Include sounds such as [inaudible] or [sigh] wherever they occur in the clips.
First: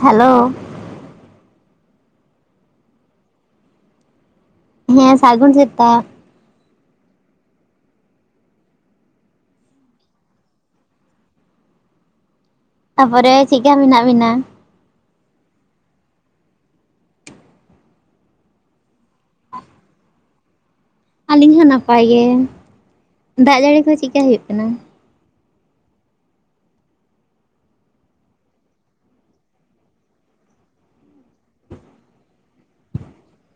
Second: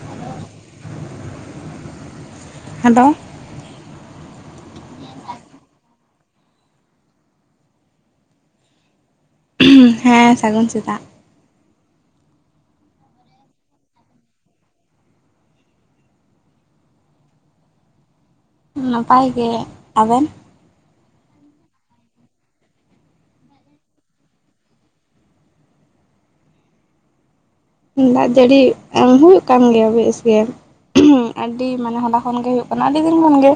Hello, hello ᱦᱮᱸ ᱥᱟᱜᱩᱱ ᱥᱮᱛᱟᱜ᱾ ᱦᱮᱸ ᱥᱟᱹᱜᱩᱱ ᱥᱮᱛᱟᱜ, ᱛᱟᱯᱚᱨᱮ ᱪᱮᱫ ᱠᱟ ᱢᱮᱱᱟᱜ ᱵᱤᱱᱟ? ᱱᱟᱯᱟᱭ ᱜᱮ ᱟᱵᱮᱱ, ᱟᱹᱞᱤᱧ ᱦᱚᱸ ᱱᱟᱯᱟᱭ ᱜᱮ ᱫᱟᱜᱽ ᱡᱟᱹᱲᱤ ᱠᱚ ᱪᱮᱫᱠᱟ ᱦᱩᱭᱩᱜ ᱠᱟᱱᱟ᱾ ᱫᱟᱜᱽ ᱡᱟᱹᱲᱤ ᱦᱩᱭᱩᱜ ᱠᱟᱱ ᱜᱮᱭᱟ ᱵᱮᱥ ᱜᱮ, ᱟᱹᱰᱤ ᱢᱟᱱᱮ ᱦᱚᱞᱟ ᱠᱷᱚᱱ ᱜᱮ ᱦᱩᱭᱩᱜ ᱠᱟᱱᱟ ᱟᱹᱰᱤ ᱫᱤᱱ ᱠᱷᱚᱱ ᱜᱮ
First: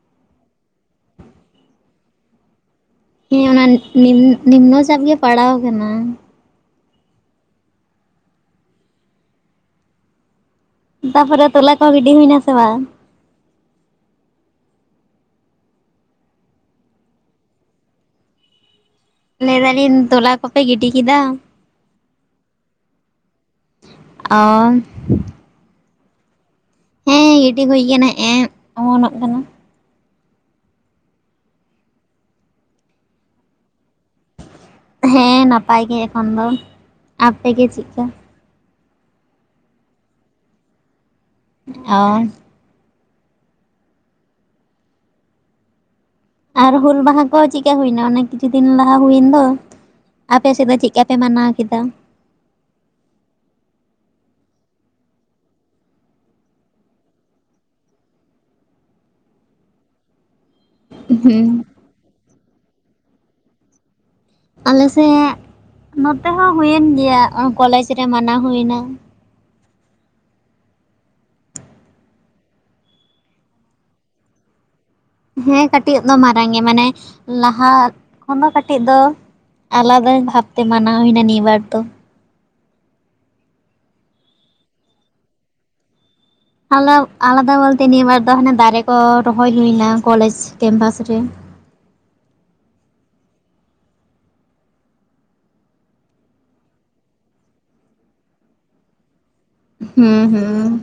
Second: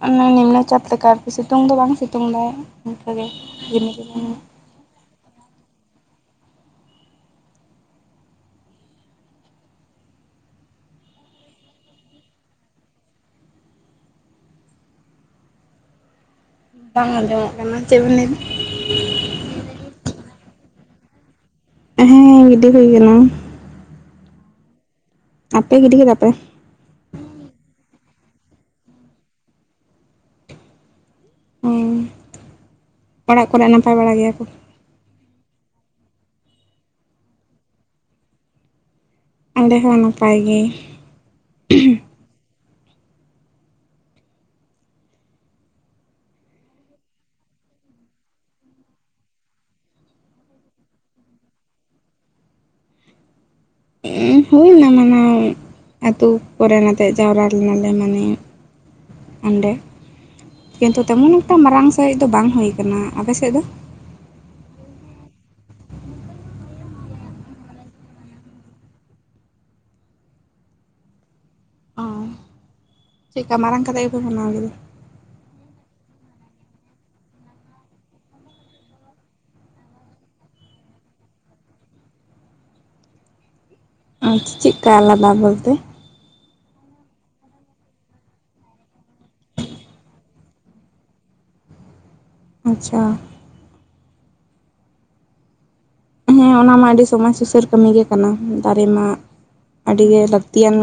ᱚᱱᱮ ᱪᱟᱯ ᱞᱮᱠᱟ ᱟᱨᱠᱤ ᱥᱤᱛᱩᱝ ᱫᱚ ᱵᱟᱝ ᱥᱤᱛᱩᱝ ᱫᱟᱭ, ᱤᱱᱠᱟᱹᱜᱮ ᱦᱮᱸ ᱚᱱᱟ ᱨᱤᱢᱤᱞ ᱱᱤᱢ ᱨᱤᱢᱤᱞ᱾ ᱱᱤᱢᱱᱚ ᱪᱟᱯ ᱜᱮ ᱯᱟᱲᱟᱣ ᱠᱟᱱᱟ᱾ ᱛᱟ ᱯᱚᱨᱮ ᱛᱚᱞᱟ ᱠᱚᱦᱚᱸ ᱜᱤᱰᱤ ᱦᱩᱭᱱᱟ ᱥᱮ ᱵᱟᱝ? ᱵᱟᱝ ᱟᱸᱡᱚᱢᱚᱜ ᱠᱟᱱᱟ ᱪᱮᱫ ᱵᱤᱱ ᱞᱟᱹᱭ ᱫᱟ? ᱞᱟᱹᱭ ᱫᱟᱞᱤᱧ ᱛᱚᱞᱟ ᱠᱚᱯᱮ ᱜᱤᱰᱤ ᱠᱮᱫᱟ᱾ ᱦᱮᱸ ᱜᱤᱰᱤ ᱦᱩᱭ ᱠᱟᱱᱟ, ᱚᱻ ᱟᱯᱮ ᱜᱤᱰᱤ ᱠᱮᱫᱟ ᱯᱮ? ᱦᱮᱸ ᱜᱤᱰᱤ ᱦᱩᱭ ᱟᱠᱟᱱᱟ ᱦᱮᱜᱼᱮ ᱚᱢᱚᱱᱚᱜ ᱠᱟᱱᱟ᱾ ᱚ ᱚᱲᱟᱜ ᱠᱚᱨᱮ ᱱᱟᱯᱟᱭ ᱵᱟᱲᱟ ᱜᱮᱭᱟ ᱠᱚ᱾ ᱦᱮᱸ ᱱᱟᱯᱟᱭ ᱜᱮ ᱮᱠᱷᱚᱱ ᱫᱚ ᱟᱯᱮ ᱜᱮ ᱪᱮᱫ ᱠᱟ? ᱟᱞᱮ ᱦᱚᱸ ᱱᱟᱯᱟᱭ ᱜᱮ, ᱚᱻ ᱟᱨ ᱦᱩᱞ ᱢᱟᱦᱟᱸ ᱠᱚ ᱪᱮᱫ ᱠᱟ ᱦᱩᱭ ᱮᱱᱟ ᱚᱱᱟ ᱠᱤᱪᱷᱩ ᱫᱤᱱ ᱞᱟᱦᱟ ᱦᱩᱭ ᱮᱱ ᱫᱚ, ᱟᱯᱮ ᱥᱮᱫ ᱫᱚ ᱪᱮᱫ ᱠᱟ ᱯᱮ ᱢᱟᱱᱟᱣ ᱠᱮᱫᱟ? [unintelligible] ᱦᱳᱭ ᱱᱟ ᱢᱟᱱᱟᱣ ᱟᱛᱩ ᱠᱚᱨᱮᱱ ᱟᱛᱮᱫ ᱡᱟᱣᱨᱟ ᱞᱮᱱᱟ ᱞᱮ ᱢᱟᱱᱮ ᱚᱸᱰᱮ ᱠᱤᱱᱛᱩ ᱛᱮᱢᱚᱱ ᱦᱩᱸ ᱮᱠᱴᱟ ᱢᱟᱨᱟᱝ ᱥᱟᱸᱦᱤᱡ ᱫᱚ ᱵᱟᱝ ᱦᱩᱭ ᱟᱠᱟᱱᱟ ᱟᱯᱮ ᱥᱮᱫ ᱫᱚ? ᱟᱞᱮ ᱥᱮᱫ ᱱᱚᱛᱮ ᱦᱚᱸ ᱦᱳᱭᱮᱱ ᱜᱮᱭᱟ ᱚᱦ ᱠᱚᱞᱮᱡᱽ ᱨᱮ ᱢᱟᱱᱟᱣ ᱦᱳᱭ ᱱᱟ ᱪᱮᱫ ᱠᱟ ᱢᱟᱨᱟᱝ ᱠᱟᱛᱮᱜ ᱜᱮᱯᱮ ᱢᱟᱱᱟᱣ ᱠᱮᱫᱟ? ᱦᱮᱸ ᱠᱟᱹᱴᱤᱡ ᱫᱚ ᱢᱟᱨᱟᱝ ᱜᱮ ᱢᱟᱱᱮ ᱞᱟᱦᱟ ᱠᱷᱚᱱ ᱫᱚ ᱠᱟᱹᱴᱤᱡ ᱫᱚ ᱟᱞᱟᱫᱟ ᱵᱷᱟᱵ ᱛᱮ ᱢᱟᱱᱟᱣ ᱦᱩᱭᱱᱟ ᱱᱤᱭᱟᱹ ᱵᱟᱨ ᱫᱚ᱾ [unintelligible] ᱪᱮᱫ ᱠᱟ ᱟᱞᱟᱫᱟ ᱵᱚᱞᱛᱮ? ᱟᱞᱟᱣ ᱟᱞᱟᱫᱟ ᱵᱚᱞᱛᱮ ᱱᱤᱭᱟᱹ ᱵᱟᱨ ᱫᱚ ᱦᱟᱱᱮ ᱫᱟᱨᱮ ᱠᱚ ᱨᱚᱦᱚᱭ ᱦᱩᱭᱱᱟ ᱠᱚᱞᱮᱡᱽ ᱠᱮᱢᱵᱟᱥ ᱨᱮ᱾ ᱟᱪᱪᱷᱟ᱾ ᱦᱮᱸ ᱚᱱᱟ ᱢᱟ ᱟᱹᱰᱤ ᱥᱚᱢᱟᱡᱽ ᱥᱩᱥᱟᱹᱨ ᱠᱟᱹᱢᱤ ᱜᱮ ᱠᱟᱱᱟ ᱫᱟᱨᱮ ᱢᱟ ᱟᱹᱰᱤ ᱜᱮ ᱦᱩᱸ ᱦᱩᱸ ᱞᱟᱹᱠᱛᱤᱭᱟᱱ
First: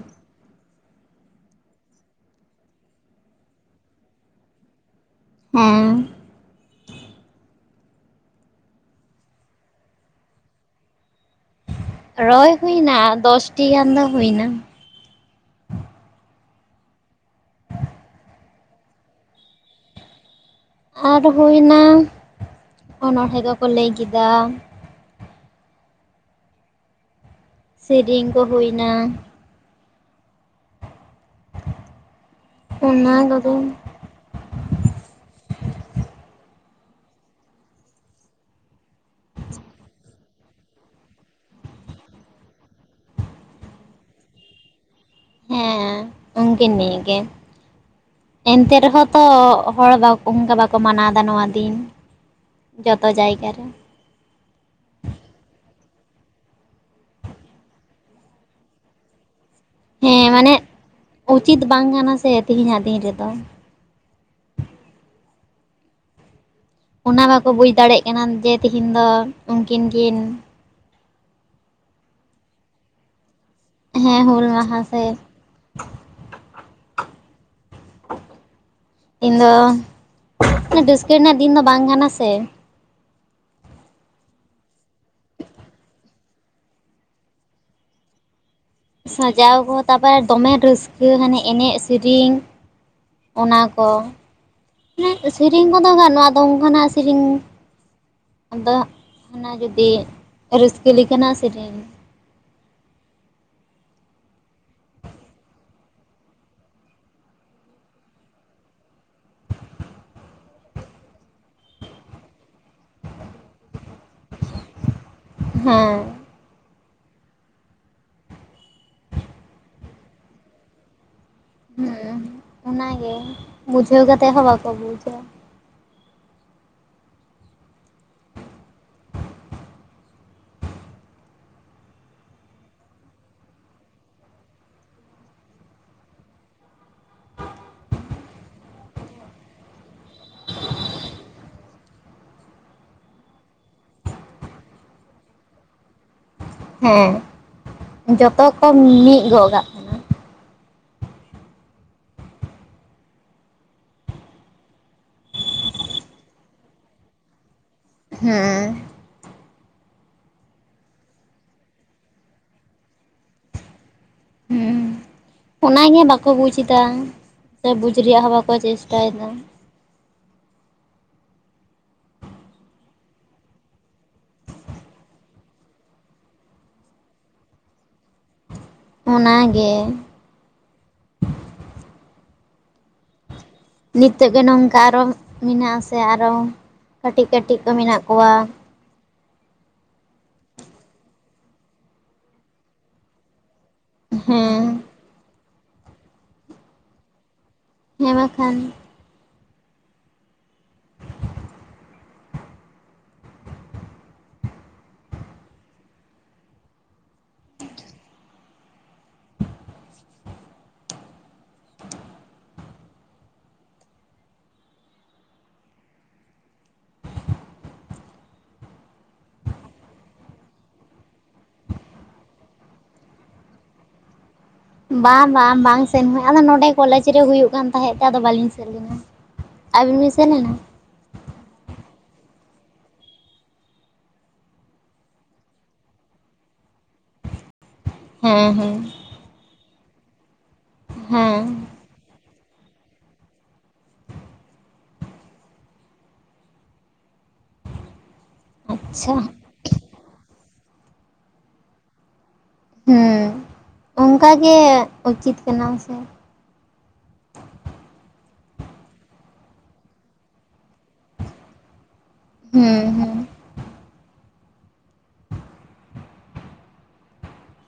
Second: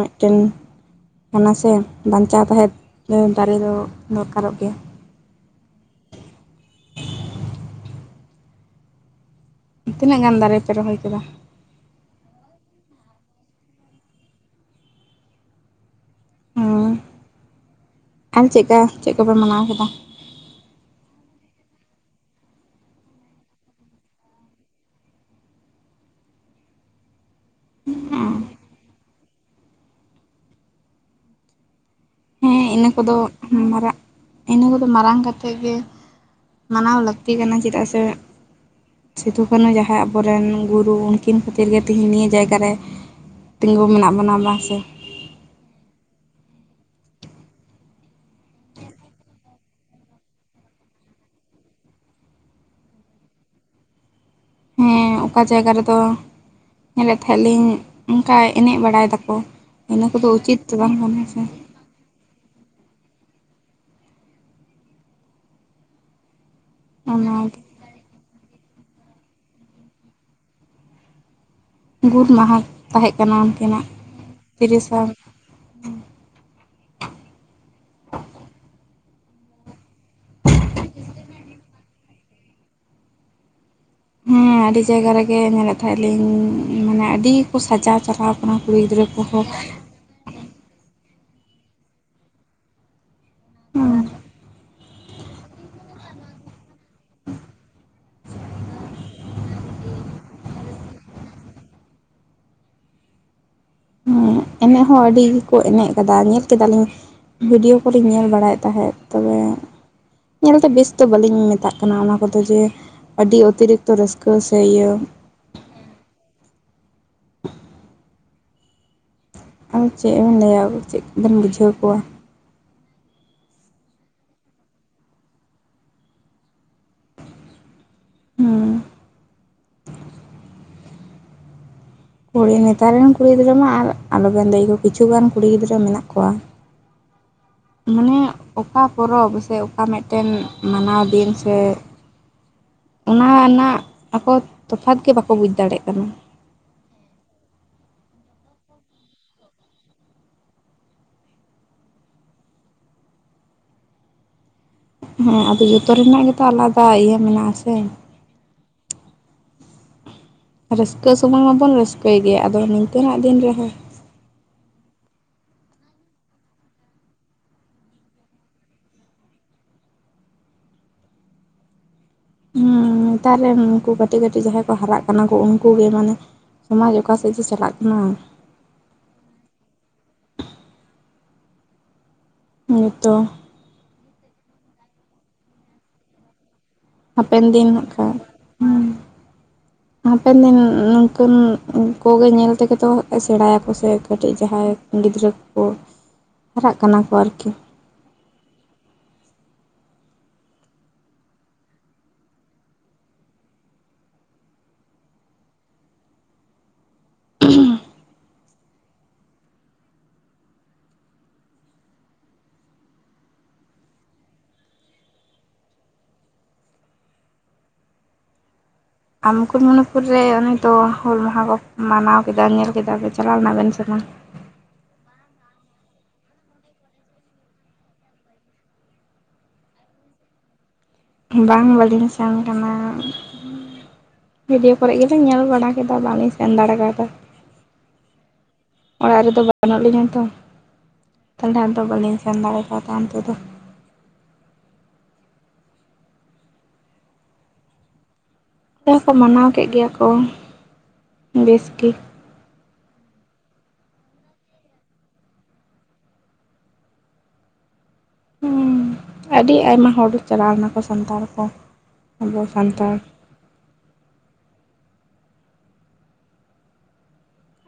[unintelligible] ᱠᱟᱱᱟ ᱥᱮ ᱵᱟᱧᱪᱟᱣ ᱛᱟᱦᱮᱸ ᱫᱚ ᱫᱟᱨᱮ ᱫᱚ ᱫᱚᱨᱠᱟᱨᱚᱜ ᱜᱮᱭᱟ᱾ ᱦᱮᱸ ᱛᱤᱱᱟᱹᱜ ᱜᱟᱱ ᱫᱟᱨᱮ ᱯᱮ ᱨᱚᱦᱚᱭ ᱠᱮᱫᱟ? ᱨᱚᱭ ᱦᱩᱭᱱᱟ ᱫᱚᱥᱴᱤ ᱜᱟᱱ ᱫᱚ ᱦᱩᱭᱱᱟ᱾ ᱦᱮᱸ ᱟᱨ ᱪᱮᱫ ᱠᱟ ᱪᱮᱫ ᱠᱚᱯᱮ ᱢᱟᱱᱟᱣ ᱠᱮᱫᱟ? ᱟᱨ ᱦᱩᱭᱱᱟ ᱚᱱᱚᱬᱦᱮᱸ ᱠᱚᱠᱚ ᱞᱟᱹᱭ ᱠᱮᱫᱟ, ᱥᱮᱨᱮᱧ ᱠᱚ ᱦᱩᱭᱱᱟ, ᱦᱮᱸ ᱤᱱᱟᱹ ᱠᱚᱫᱚ ᱢᱟᱨᱟᱜ ᱤᱱᱟᱹ ᱠᱚᱫᱚ ᱢᱟᱨᱟᱝ ᱠᱟᱛᱮᱫ ᱜᱮ ᱢᱟᱱᱟᱣ ᱞᱟᱹᱠᱛᱤ ᱠᱟᱱᱟ ᱪᱮᱫᱟᱜ ᱥᱮ, ᱥᱤᱫᱩᱼᱠᱟᱹᱱᱩ ᱡᱟᱦᱟᱭ ᱟᱵᱚ ᱨᱮᱱ ᱜᱩᱨᱩ ᱩᱱᱠᱤᱱ ᱠᱷᱟᱹᱛᱤᱨ ᱜᱮ ᱛᱮᱦᱮᱧ ᱱᱤᱭᱟᱹ ᱡᱟᱭᱜᱟ ᱨᱮ ᱛᱮᱸᱜᱳ ᱢᱮᱱᱟᱜ ᱵᱚᱱᱟ ᱵᱟᱝ ᱥᱮ? ᱦᱮᱸ ᱩᱱᱠᱤᱱ ᱱᱤᱭᱟᱹ ᱜᱮ᱾ ᱮᱱᱛᱮ ᱨᱮᱦᱚᱸ ᱛᱚ ᱦᱚᱲ ᱵᱟᱠ ᱚᱱᱠᱟ ᱵᱟᱠᱚ ᱢᱟᱱᱟᱣ ᱮᱫᱟ ᱱᱚᱣᱟ ᱫᱤᱱ᱾ ᱡᱚᱛᱚ ᱡᱟᱭᱜᱟ ᱨᱮ᱾ ᱮᱸ ᱚᱠᱟ ᱡᱟᱭᱜᱟ ᱨᱮᱫᱚ ᱧᱮᱞᱮᱫ ᱛᱟᱦᱮᱸᱫ ᱞᱤᱧ ᱚᱱᱠᱟ ᱮᱱᱮᱡ ᱵᱟᱲᱟᱭ ᱫᱟᱠᱚ᱾ ᱤᱱᱟᱹ ᱦᱮᱸ ᱠᱚᱫᱚ ᱢᱟᱱᱮ ᱩᱪᱤᱛ ᱫᱚ ᱵᱟᱝ ᱠᱟᱱᱟ ᱥᱮ᱾ ᱩᱪᱤᱛ ᱵᱟᱝ ᱠᱟᱱᱟ ᱥᱮ ᱛᱤᱦᱤᱧᱼᱟᱜ ᱫᱤᱱ ᱨᱮᱫᱚ, ᱚᱱᱟ ᱵᱟᱠᱚ ᱚᱱᱟᱜᱮ ᱵᱩᱡᱽ ᱫᱟᱲᱮᱭᱟᱜ ᱠᱟᱱᱟ ᱡᱮ ᱛᱤᱦᱤᱧ ᱫᱚ ᱩᱱᱠᱤᱱ ᱠᱤᱱ ᱜᱩᱨ ᱢᱟᱦᱟ ᱛᱟᱦᱮᱸᱜ ᱠᱟᱱᱟ ᱩᱱᱠᱤᱱᱟᱜ᱾ ᱦᱮᱸ ᱦᱩᱞ ᱢᱟᱦᱟ ᱛᱤᱨᱤᱥᱟ ᱥᱮ [inaudible] ᱤᱧ ᱫᱚ ᱨᱟᱹᱥᱠᱟᱹ ᱨᱮᱱᱟᱜ ᱫᱤᱱ ᱫᱚ ᱵᱟᱝ ᱠᱟᱱᱟ ᱥᱮ, ᱦᱮᱸ ᱟᱹᱰᱤ ᱡᱟᱭᱜᱟ ᱨᱮᱜᱮ ᱧᱮᱞᱮᱫ ᱛᱟᱦᱮᱸᱫ ᱟᱞᱤᱧ ᱢᱟᱱᱮ ᱟᱹᱰᱤ ᱠᱚ ᱥᱟᱡᱟᱣ ᱪᱟᱞᱟᱣ ᱠᱟᱱᱟ ᱠᱩᱲᱤ ᱜᱤᱫᱽᱨᱟᱹ ᱠᱚᱦᱚᱸ ᱥᱟᱡᱟᱣ ᱠᱚ ᱛᱟᱨᱯᱚᱨ ᱫᱚᱢᱮ ᱨᱟᱹᱥᱠᱟᱹ ᱦᱟᱱᱮ ᱮᱱᱮᱡ ᱥᱮᱨᱮᱧ, ᱚᱱᱟ ᱠᱚ ᱥᱮᱨᱮᱧ ᱠᱚᱫᱚ ᱜᱟᱱᱚᱜ ᱟ ᱟᱫᱚ ᱚᱱᱠᱟᱱᱟ ᱥᱮᱨᱮᱧ, ᱟᱫᱚ ᱚᱱᱟ ᱡᱩᱫᱤ ᱨᱟᱹᱥᱠᱟᱹ ᱞᱮᱠᱟᱱᱟᱜ ᱥᱮᱨᱮᱧ ᱮᱱᱮᱡ ᱦᱚᱸ ᱟᱹᱰᱤ ᱜᱮᱠᱚ ᱮᱱᱮᱡ ᱟᱠᱟᱫᱟ ᱧᱮᱞ ᱠᱮᱫᱟᱞᱤᱧ ᱵᱷᱤᱰᱤᱭᱳ ᱠᱚᱨᱮᱧ ᱧᱮᱞ ᱵᱟᱲᱟᱭᱮᱫ ᱛᱟᱦᱮᱸᱫ ᱛᱚᱵᱮ ᱧᱮᱞᱛᱮ ᱵᱮᱥ ᱫᱚ ᱵᱟᱹᱞᱤᱧ ᱢᱮᱛᱟᱜ ᱠᱟᱱᱟ ᱚᱱᱟ ᱠᱚᱫᱚ ᱡᱮ ᱟᱹᱰᱤ ᱚᱛᱤᱨᱤᱠᱛᱚ ᱨᱟᱹᱥᱠᱟᱹ ᱥᱮ ᱤᱭᱟᱹ ᱦᱮᱸ ᱟᱨ ᱪᱮᱫ ᱵᱚᱱ ᱞᱟᱹᱭᱟ ᱪᱮᱫ ᱵᱚᱱ ᱵᱩᱡᱷᱟᱹᱣ ᱠᱚᱣᱟ᱾ ᱚᱱᱟ ᱜᱮ ᱵᱩᱡᱷᱟᱹᱣ ᱠᱟᱛᱮ ᱦᱚᱸ ᱵᱟᱠᱚ ᱵᱩᱡᱟ᱾ ᱦᱩᱸᱻ ᱾ ᱠᱩᱲᱤ ᱱᱮᱛᱟᱨ ᱨᱮᱱ, ᱠᱩᱲᱤ ᱜᱤᱫᱽᱨᱟᱹ ᱢᱟ ᱾ ᱟᱨ ᱟᱞᱚ ᱵᱮᱱ ᱞᱟᱹᱭ ᱟᱠᱚᱣᱟ ᱾ ᱠᱤᱪᱷᱩ ᱜᱟᱱ, ᱠᱩᱲᱤ ᱜᱤᱫᱽᱨᱟᱹ ᱢᱮᱱᱟᱜ ᱠᱚᱣᱟ ᱾ ᱢᱟᱱᱮ, ᱚᱠᱟ ᱯᱚᱨᱚᱵᱽ, ᱥᱮ ᱚᱠᱟ, ᱢᱤᱫᱴᱮᱱ ᱢᱟᱱᱟᱣ ᱫᱤᱱ, ᱥᱮ? ᱚᱱᱟ ᱨᱮᱱᱟᱜ, ᱟᱠᱚ, ᱛᱚᱯᱷᱟᱛ ᱜᱮ, ᱵᱟᱠᱚ, ᱵᱩᱡᱽ ᱫᱟᱲᱮᱭᱟᱜ ᱠᱟᱱᱟ ᱾ ᱦᱮᱸ! ᱡᱚᱛᱚ ᱠᱚ, ᱢᱤᱫ ᱜᱚᱜ ᱠᱟᱜ ᱾ ᱦᱮᱸ, ᱟᱫᱚ, ᱡᱚᱛᱚ ᱨᱮᱱᱟᱜ ᱜᱮᱛᱚ, ᱟᱞᱟᱫᱟ, ᱤᱭᱟᱹ ᱢᱮᱱᱟᱜ ᱟ, ᱥᱮ? ᱦᱮᱸ ᱻ ᱾ ᱨᱟᱹᱥᱠᱟᱹ ᱥᱚᱢᱚᱭ, ᱢᱟ ᱵᱚᱱ, ᱨᱟᱹᱥᱠᱟᱹᱭ ᱜᱮᱭᱟ ᱾ ᱟᱫᱚ, ᱱᱤᱝᱠᱟᱹᱱᱟᱜ, ᱫᱤᱱ ᱨᱮᱦᱚᱸ, ᱚᱱᱟ ᱜᱮ, ᱵᱟᱠᱚ ᱵᱩᱡᱽ ᱮᱫᱟ, ᱥᱮ ᱵᱩᱡᱽ ᱨᱮᱭᱟᱜ ᱦᱚᱸ, ᱵᱟᱠᱚ ᱪᱮᱥᱴᱟ ᱭᱮᱫᱟ ᱾ ᱦᱩᱸ, ᱱᱮᱛᱟᱨ ᱨᱮᱱ ᱩᱱᱠᱩ, ᱠᱟᱹᱴᱤᱡ, ᱠᱟᱹᱴᱤᱡ ᱡᱟᱦᱟᱸᱭ ᱠᱚ, ᱦᱟᱨᱟᱜ ᱠᱟᱱᱟ ᱠᱚ, ᱩᱱᱠᱩ ᱜᱮ, ᱢᱟᱱᱮ ᱾ ᱥᱚᱢᱟᱡᱽ ᱚᱠᱟ ᱥᱮᱫ, ᱡᱮ ᱪᱟᱞᱟᱜ ᱠᱟᱱᱟ? ᱚᱱᱟᱜᱮ! ᱱᱤᱛᱚᱜ, ᱱᱤᱛᱚᱜ ᱜᱮ, ᱱᱚᱝᱠᱟ ᱾ ᱟᱨᱚ ᱢᱮᱱᱟᱜᱼᱟ, ᱥᱮ ᱟᱨᱚ, ᱠᱟᱹᱴᱤᱡ, ᱦᱟᱯᱮᱱ ᱠᱟᱹᱴᱤᱡ ᱫᱤᱱ ᱠᱚ, ᱦᱟᱸᱜ ᱢᱮᱱᱟᱜ ᱠᱷᱟᱡ ᱠᱚᱣᱟ ᱾ ᱦᱩᱸ ᱦᱟᱯᱮᱱ ᱫᱤᱱ, ᱱᱩᱝᱠᱟᱹᱱ ᱠᱚ ᱜᱮ, ᱧᱮᱞ ᱛᱮᱜᱮ ᱛᱚ, ᱥᱮᱬᱟ ᱭᱟᱠᱚ, ᱥᱮ ᱾ ᱠᱟᱹᱴᱤᱡ, ᱦᱮᱸ ᱡᱟᱦᱟᱸᱭ ᱜᱤᱫᱽᱨᱟᱹ ᱠᱚ, ᱠᱚ ᱦᱟᱨᱟᱜ ᱠᱟᱱᱟ ᱠᱚ, ᱟᱨᱠᱤ? ᱦᱮᱸ! ᱢᱟᱠᱷᱟᱱ? ᱩᱸᱜᱼᱦᱩᱸᱻ ᱾ ᱟᱢ, ᱢᱩᱠᱩᱴᱢᱩᱱᱤᱯᱩᱨ ᱨᱮ, ᱩᱱᱤ ᱫᱚ ᱦᱩᱞ ᱢᱟᱦᱟ ᱠᱚ, ᱢᱟᱱᱟᱣ ᱠᱮᱫᱟ ᱾ ᱧᱮᱞ ᱠᱮᱫᱟ ᱯᱮ, ᱪᱟᱞᱟᱣ ᱮᱱᱟ, ᱵᱮᱱ ᱥᱮ ᱵᱟᱝ? ᱵᱟᱝ, ᱵᱟᱝ, ᱵᱟᱝ ᱥᱮᱱᱚᱜ, ᱟᱫᱚ ᱱᱚᱰᱮ, ᱠᱚᱞᱮᱮᱡ ᱨᱮ, ᱦᱩᱭᱩᱜ ᱠᱟᱱ ᱛᱟᱦᱮᱸᱫ ᱛᱮ, ᱟᱫᱚ ᱵᱟᱟᱹᱞᱤᱧ, ᱥᱮᱱ ᱞᱮᱱᱟ ᱾ ᱟᱹᱵᱤᱱ, ᱵᱤᱱ ᱥᱮᱱ ᱞᱮᱱᱟ? ᱵᱟᱝ? ᱵᱟᱹᱞᱤᱧ ᱥᱮᱱ ᱟᱠᱟᱱᱟ ᱾ ᱵᱷᱤᱰᱭᱳ ᱠᱚᱨᱮ, ᱜᱮᱞᱤᱧ ᱧᱮᱞ ᱵᱟᱲᱟ ᱠᱮᱫᱟ ᱾ ᱵᱟᱝᱞᱤᱧ ᱥᱮᱱ, ᱫᱟᱲᱮ ᱠᱟᱣᱫᱟ ᱾ ᱦᱮᱸ, ᱦᱮᱸ ᱾ ᱚᱲᱟᱜ ᱨᱮᱫᱚ, ᱵᱟᱹᱱᱩᱜ ᱞᱤᱧᱟ ᱛᱚ, ᱦᱮᱸ ᱛᱟᱦᱚᱞᱮ ᱟᱫᱚ, ᱵᱟᱹᱞᱤᱧ ᱥᱮᱱ ᱫᱟᱲᱮ ᱣᱟᱠᱟᱣᱟᱫᱟ, ᱛᱟᱦᱮᱱ ᱚᱱᱛᱮ ᱫᱚ ᱾ ᱱᱚᱛᱮ ᱦᱚᱸᱠᱚ ᱟᱪᱪᱷᱟ ᱢᱟᱱᱟᱣ ᱠᱮᱫ, ᱜᱮᱭᱟ ᱠᱚ ᱵᱮᱥ ᱜᱮ ᱾ ᱦᱮᱸ! ᱚᱱᱠᱟ ᱜᱮ, ᱩᱪᱤᱛ ᱠᱟᱱᱟ ᱥᱮ ᱾ ᱩᱸᱼ, ᱟᱹᱰᱤ ᱟᱭᱢᱟ ᱦᱚᱲ, ᱪᱟᱞᱟᱣ ᱮᱱᱟ ᱠᱚ, ᱥᱟᱱᱛᱟᱲ ᱠᱚ ᱾ ᱟᱵᱚ ᱦᱩᱸ ᱥᱟᱱᱛᱟᱲ,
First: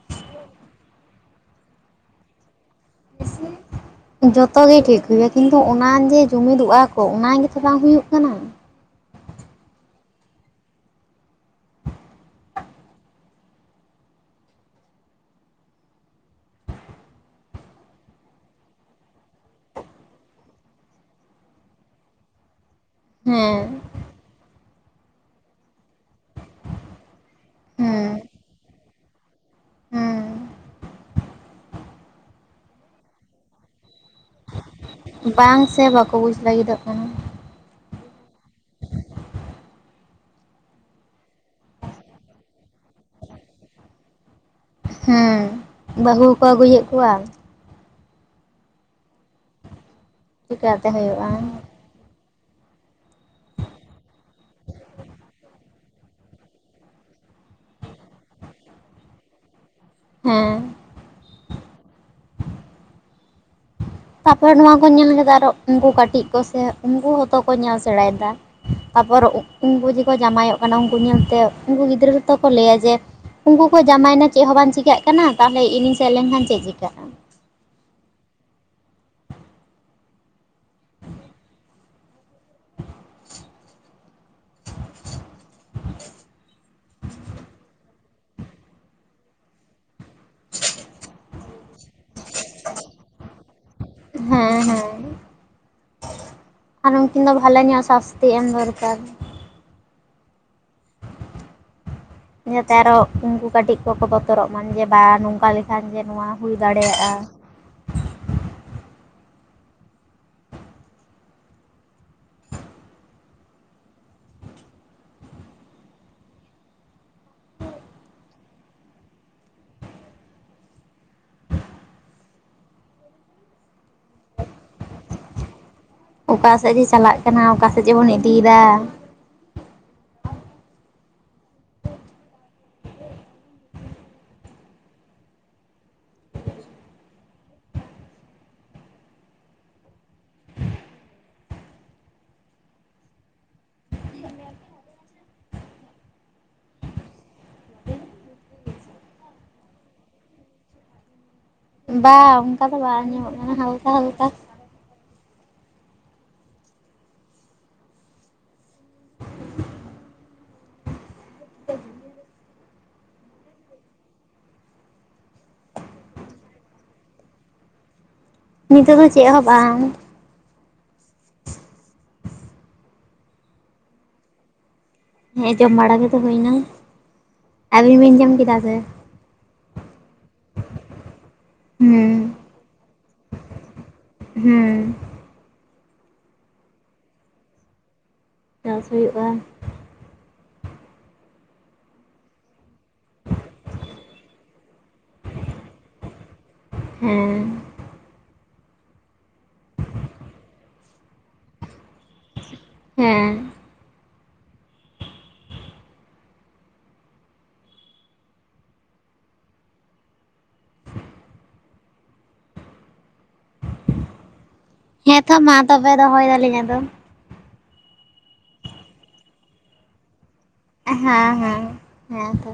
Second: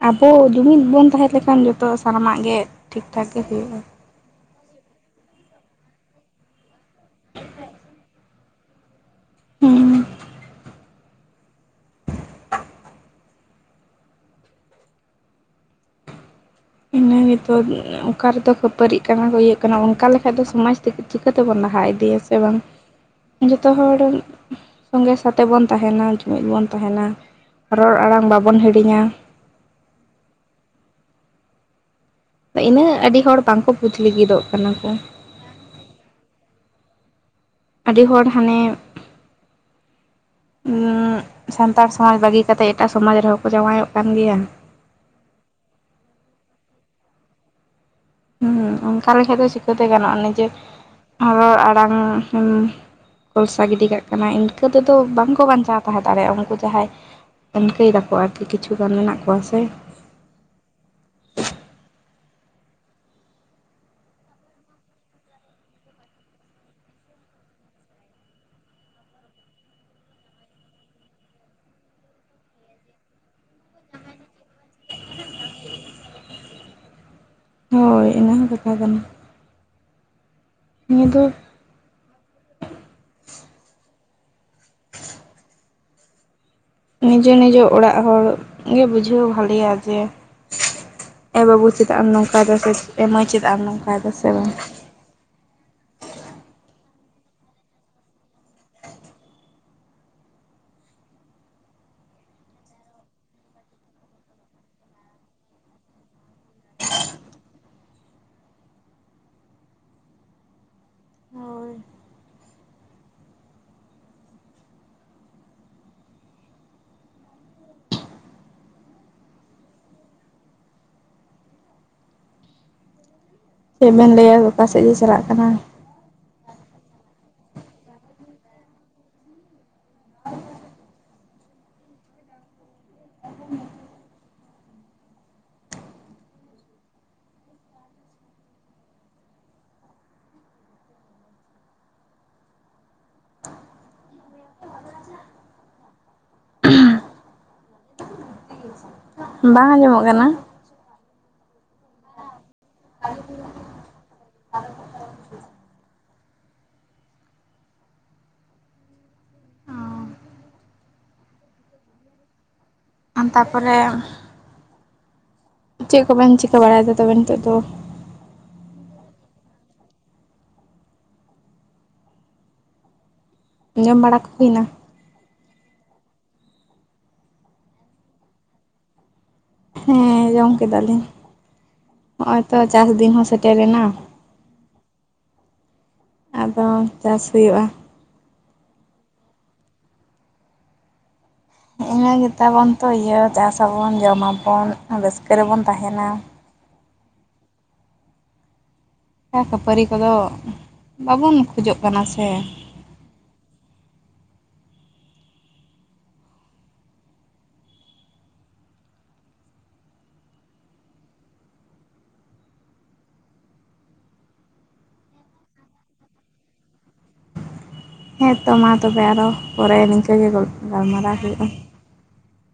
ᱟᱵᱚ, ᱡᱩᱢᱤᱫ ᱵᱚᱱ, ᱛᱟᱦᱮᱸ ᱞᱮᱠᱷᱟᱱ, ᱡᱚᱛᱚ ᱥᱟᱱᱟᱢᱟᱜ ᱜᱮ, ᱴᱷᱤᱠ ᱴᱷᱟᱠ ᱜᱮ, ᱦᱩᱭᱩᱜᱼᱟ ᱾ ᱡᱚᱛᱚ ᱜᱮ, ᱴᱷᱤᱠ ᱦᱩᱭᱩᱜᱼᱟ ᱾ ᱠᱤᱱᱛᱩ ᱚᱱᱟ ᱜᱮ, ᱡᱩᱢᱤᱫᱚᱜᱼᱟ ᱠᱚ, ᱚᱱᱟ ᱜᱮᱛᱚ ᱵᱟᱝ ᱦᱩᱭᱩᱜ ᱠᱟᱱᱟ? ᱩᱸᱼᱦᱩᱸᱻ ᱾ ᱤᱱᱟᱹ ᱱᱤᱛᱚᱜ ᱾ ᱚᱠᱟ ᱨᱮᱫᱚ, ᱠᱷᱟᱹᱯᱟᱹᱨᱤᱜ ᱠᱟᱱᱟ ᱠᱚ, ‌ᱭᱟᱹᱜ ᱠᱟᱱᱟ ᱾ ᱚᱱᱠᱟ ᱞᱮᱠᱷᱟᱡ ᱫᱚ, ᱥᱚᱢᱟᱡᱽ ᱛᱮᱜ ᱪᱤᱠᱟᱹᱛᱮ, ᱵᱚᱱ ᱞᱟᱦᱟ ᱤᱫᱤᱭᱟ ᱥᱮ, ᱵᱟᱝ? ᱦ ᱡᱚᱛᱚ, ᱦᱚᱲ ᱥᱚᱸᱜᱮ, ᱥᱟᱛᱮ ᱵᱚᱱ, ᱛᱟᱦᱮᱱᱟ ᱾ ᱡᱩᱢᱤᱫ ᱵᱚᱱ, ᱛᱟᱦᱮᱱᱟ ᱾ ᱨᱚᱲ ᱦᱮᱸ ᱟᱲᱟᱝ, ᱵᱟᱵᱚᱱ ᱦᱤᱲᱤᱧᱟ ᱾ ᱦᱮᱸ ᱤᱱᱟᱹᱜ, ᱟᱹᱰᱤ ᱦᱚᱲ ᱵᱟᱠᱚ, [unintelligible] ᱠᱟᱱᱟ, ᱠᱚ ᱾ ᱵᱟᱝ ᱥᱮ, ᱵᱟᱠᱚ ᱵᱩᱡ, ᱞᱟᱹᱜᱤᱫᱚᱜ ᱠᱟᱱᱟ ᱾ ᱟᱹᱰᱤ ᱦᱚᱲ, ᱦᱟᱱᱮ ᱦᱩᱸᱻ, ᱥᱟᱱᱛᱟᱲ ᱥᱚᱢᱟᱡᱽ ᱵᱟᱹᱜᱤ ᱠᱟᱛᱮᱜ, ᱮᱴᱟᱜ ᱥᱚᱢᱟᱡᱽ ᱨᱮᱦᱚᱸ ᱠᱚ, ᱡᱟᱶᱟᱭᱚᱜ ᱠᱟᱱ ᱜᱮᱭᱟ ᱾ ᱦᱮᱸ, ᱵᱟᱹᱦᱩ ᱠᱚ, ᱟᱹᱜᱩᱭᱮᱫ ᱠᱚᱣᱟ ᱾ ᱦᱩᱸ, ᱚᱱᱠᱟ ᱞᱮᱠᱷᱟᱡ ᱫᱚ, ᱪᱤᱠᱟᱹᱛᱮ ᱜᱟᱱᱚᱜᱼᱟ? ᱱᱤᱡᱮ ᱪᱤᱠᱟᱹᱛᱮ ᱦᱩᱭᱩᱜᱼᱟ ᱨᱚᱲ ᱟᱲᱟᱝ, ᱮᱢ ᱠᱚᱞᱥᱟ, ᱜᱤᱰᱤ ᱠᱟᱜ ᱠᱟᱱᱟ ᱾ ᱤᱱᱠᱟᱹ ᱛᱮᱫᱚ, ᱵᱟᱝ ᱠᱚ, ᱵᱟᱧᱪᱟᱣ ᱛᱟᱦᱮᱸ ᱫᱟᱲᱮᱭᱟᱜᱼᱟ ᱾ ᱩᱱᱠᱩ ᱡᱟᱦᱟᱸᱭ ᱤᱱᱠᱟᱹ ᱮᱫᱟ ᱠᱚ, ᱟᱨᱠᱤ ᱠᱤᱪᱷᱩ ᱜᱟᱱ, ᱢᱮᱱᱟᱜ ᱠᱚᱣᱟ ᱥᱮ? ᱦᱮᱸᱻ ᱾ ᱛᱟᱨᱯᱚᱨᱮ ᱱᱚᱣᱟ ᱠᱚ ᱧᱮᱞ ᱠᱮᱫᱟ ᱟᱨᱚ ᱩᱱᱠᱩ ᱠᱟᱹᱴᱤᱡ ᱠᱚᱥᱮ ᱩᱱᱠᱩ ᱦᱚᱸᱛᱚ ᱠᱚ ᱧᱮᱞ ᱥᱮᱬᱟᱭᱮᱫᱟ ᱾ ᱛᱟᱨᱯᱚᱨ ᱩᱱᱠᱩ ᱡᱮᱠᱚ ᱡᱟᱢᱟᱭᱚᱜ ᱠᱟᱱᱟ ᱩᱱᱠᱩ ᱧᱮᱞᱛᱮ, ᱩᱱᱠᱩ ᱜᱤᱫᱽᱨᱟᱹ ᱜᱮᱛᱚ ᱠᱚ ᱞᱟᱹᱭᱟ ᱡᱮ ᱩᱱᱠᱩ ᱠᱚ ᱡᱟᱢᱟᱭᱮᱱᱟ ᱪᱮᱫ ᱦᱚᱸ ᱵᱟᱝ ᱪᱤᱠᱟᱹᱜ ᱠᱟᱱᱟ, ᱛᱟᱦᱚᱞᱮ ᱤᱧᱤᱧ ᱥᱮᱱ ᱞᱮᱱᱠᱷᱟᱱ ᱪᱮᱫ ᱪᱤᱠᱟᱹᱜᱼᱟ? ᱦᱳᱭ, ᱤᱱᱟᱹ ᱦᱚᱸ ᱠᱟᱛᱷᱟ ᱠᱟᱱᱟ ᱾ ᱱᱤᱭᱟᱹ ᱫᱚ [unintelligible] ᱱᱤᱡᱮ ᱱᱤᱡᱮ ᱚᱲᱟᱜ ᱦᱚᱲ ᱜᱮ ᱵᱩᱡᱷᱟᱹᱣ ᱵᱷᱟᱞᱮᱭᱟ ᱡᱮ ᱮ ᱵᱟᱹᱵᱩ ᱪᱮᱫᱟ ᱮᱢ ᱱᱚᱝᱠᱟᱭᱫᱟ, ᱥᱮ ᱮᱢᱟᱹᱭ ᱪᱮᱫᱟ ᱟᱢ ᱱᱚᱝᱠᱟᱭᱫᱟ ᱥᱮ ᱦᱮᱸ ᱵᱟᱝ᱾ ᱦᱮᱸ ᱟᱨ ᱩᱱᱠᱤᱱ ᱫᱚ ᱵᱷᱟᱞᱮ ᱧᱚᱜ ᱥᱟᱥᱛᱤ ᱮᱢ ᱫᱚᱨᱠᱟᱨ᱾ ᱡᱟᱛᱮ ᱟᱨᱚ ᱩᱱᱠᱩ ᱠᱟᱹᱴᱤᱡ ᱠᱚᱠᱚ ᱵᱚᱛᱚᱨᱚᱜ ᱢᱟ, ᱡᱮ ᱵᱟᱝ ᱱᱚᱝᱠᱟ ᱞᱮᱠᱷᱟᱱ ᱡᱮ ᱱᱚᱣᱟ ᱦᱩᱭ ᱫᱟᱲᱮᱭᱟᱜᱼᱟ ᱾ ᱪᱮᱫ ᱵᱮᱱ ᱞᱟᱹᱭᱟ ᱜᱚᱴᱟ ᱥᱮᱫ ᱜᱮ ᱪᱟᱞᱟᱜ ᱠᱟᱱᱟ ᱾ ᱚᱠᱟ ᱥᱮᱫ ᱡᱮ ᱪᱟᱞᱟᱜ ᱠᱟᱱᱟ, ᱚᱠᱟᱥᱮᱡ ᱡᱮ ᱵᱚᱱ ᱤᱫᱤᱭᱮᱫᱟ? ᱵᱟᱝ ᱟᱸᱡᱚᱢᱚᱜ ᱠᱟᱱᱟ? ᱵᱟᱝ ᱚᱱᱠᱟ ᱫᱚ ᱵᱟᱝ ᱧᱟᱢᱚᱜ ᱠᱟᱱᱟ ᱦᱟᱞᱠᱟ ᱦᱟᱞᱠᱟ ᱾ ᱟᱢ ᱛᱟᱯᱚᱨᱮ ᱪᱮᱫ ᱠᱚᱵᱮᱱ ᱪᱤᱠᱟᱹ ᱵᱟᱲᱟᱭ ᱮᱫᱟ ᱛᱚᱵᱮ ᱱᱤᱛᱚᱜ ᱫᱚ? ᱱᱤᱛᱚᱜ ᱫᱚ ᱪᱮᱫ ᱦᱚᱸ ᱵᱟᱝ ᱾ ᱡᱚᱢ ᱵᱟᱲᱟ ᱠᱚ ᱦᱩᱭᱱᱟ? ᱦᱮᱸ ᱡᱚᱢ ᱵᱟᱲᱟ ᱜᱮᱛᱚ ᱦᱩᱭᱱᱟ, ᱟᱹᱵᱤᱱ ᱵᱤᱱ ᱡᱚᱢ ᱠᱮᱫᱟ ᱥᱮ? ᱦᱮᱸᱻ ᱡᱚᱢ ᱠᱮᱫᱟ ᱞᱤᱧ ᱾ ᱦᱩᱸ ᱦᱚᱜᱼᱚᱭ ᱛᱚ ᱪᱟᱥ ᱫᱤᱱ ᱦᱚᱸ ᱥᱮᱴᱮᱨᱮᱱᱟ ᱾ ᱦᱩᱸ ᱟᱫᱚ ᱪᱟᱥ ᱦᱩᱭᱩᱜᱼᱟ ᱾ ᱪᱟᱥ ᱦᱩᱭᱩᱜᱼᱟ ᱾ ᱦᱤᱜᱱᱟᱹ ᱜᱮᱛᱟᱵᱚᱱ ᱛᱚ ᱤᱭᱟᱹ ᱪᱟᱥ ᱟᱵᱚᱱ ᱡᱚᱢᱟᱵᱚᱱ ᱨᱟᱹᱥᱠᱟᱹ ᱨᱮᱵᱚᱱ ᱛᱟᱦᱮᱱᱟ ᱾ ᱦᱮᱸ, ᱠᱷᱟᱹᱯᱟᱹᱨᱤ ᱠᱚᱫᱚ ᱵᱟᱵᱚᱱ ᱠᱷᱚᱡᱚᱜ ᱠᱟᱱᱟ ᱥᱮ ᱾ ᱦᱮᱸ᱾ ᱦᱮ ᱛᱚ ᱢᱟ ᱛᱚᱵᱮ ᱫᱚᱦᱚᱭ ᱫᱟᱞᱤᱧ ᱟᱫᱚ ᱾ ᱦᱮᱸ ᱛᱚ ᱢᱟ ᱛᱚᱵᱮ ᱟᱨᱚ ᱯᱚᱨᱮ ᱱᱤᱝᱠᱟᱹ ᱜᱮ ᱜᱚᱞ ᱦᱮᱸ ᱦᱮᱸ ᱦᱮᱸ ᱛᱚ,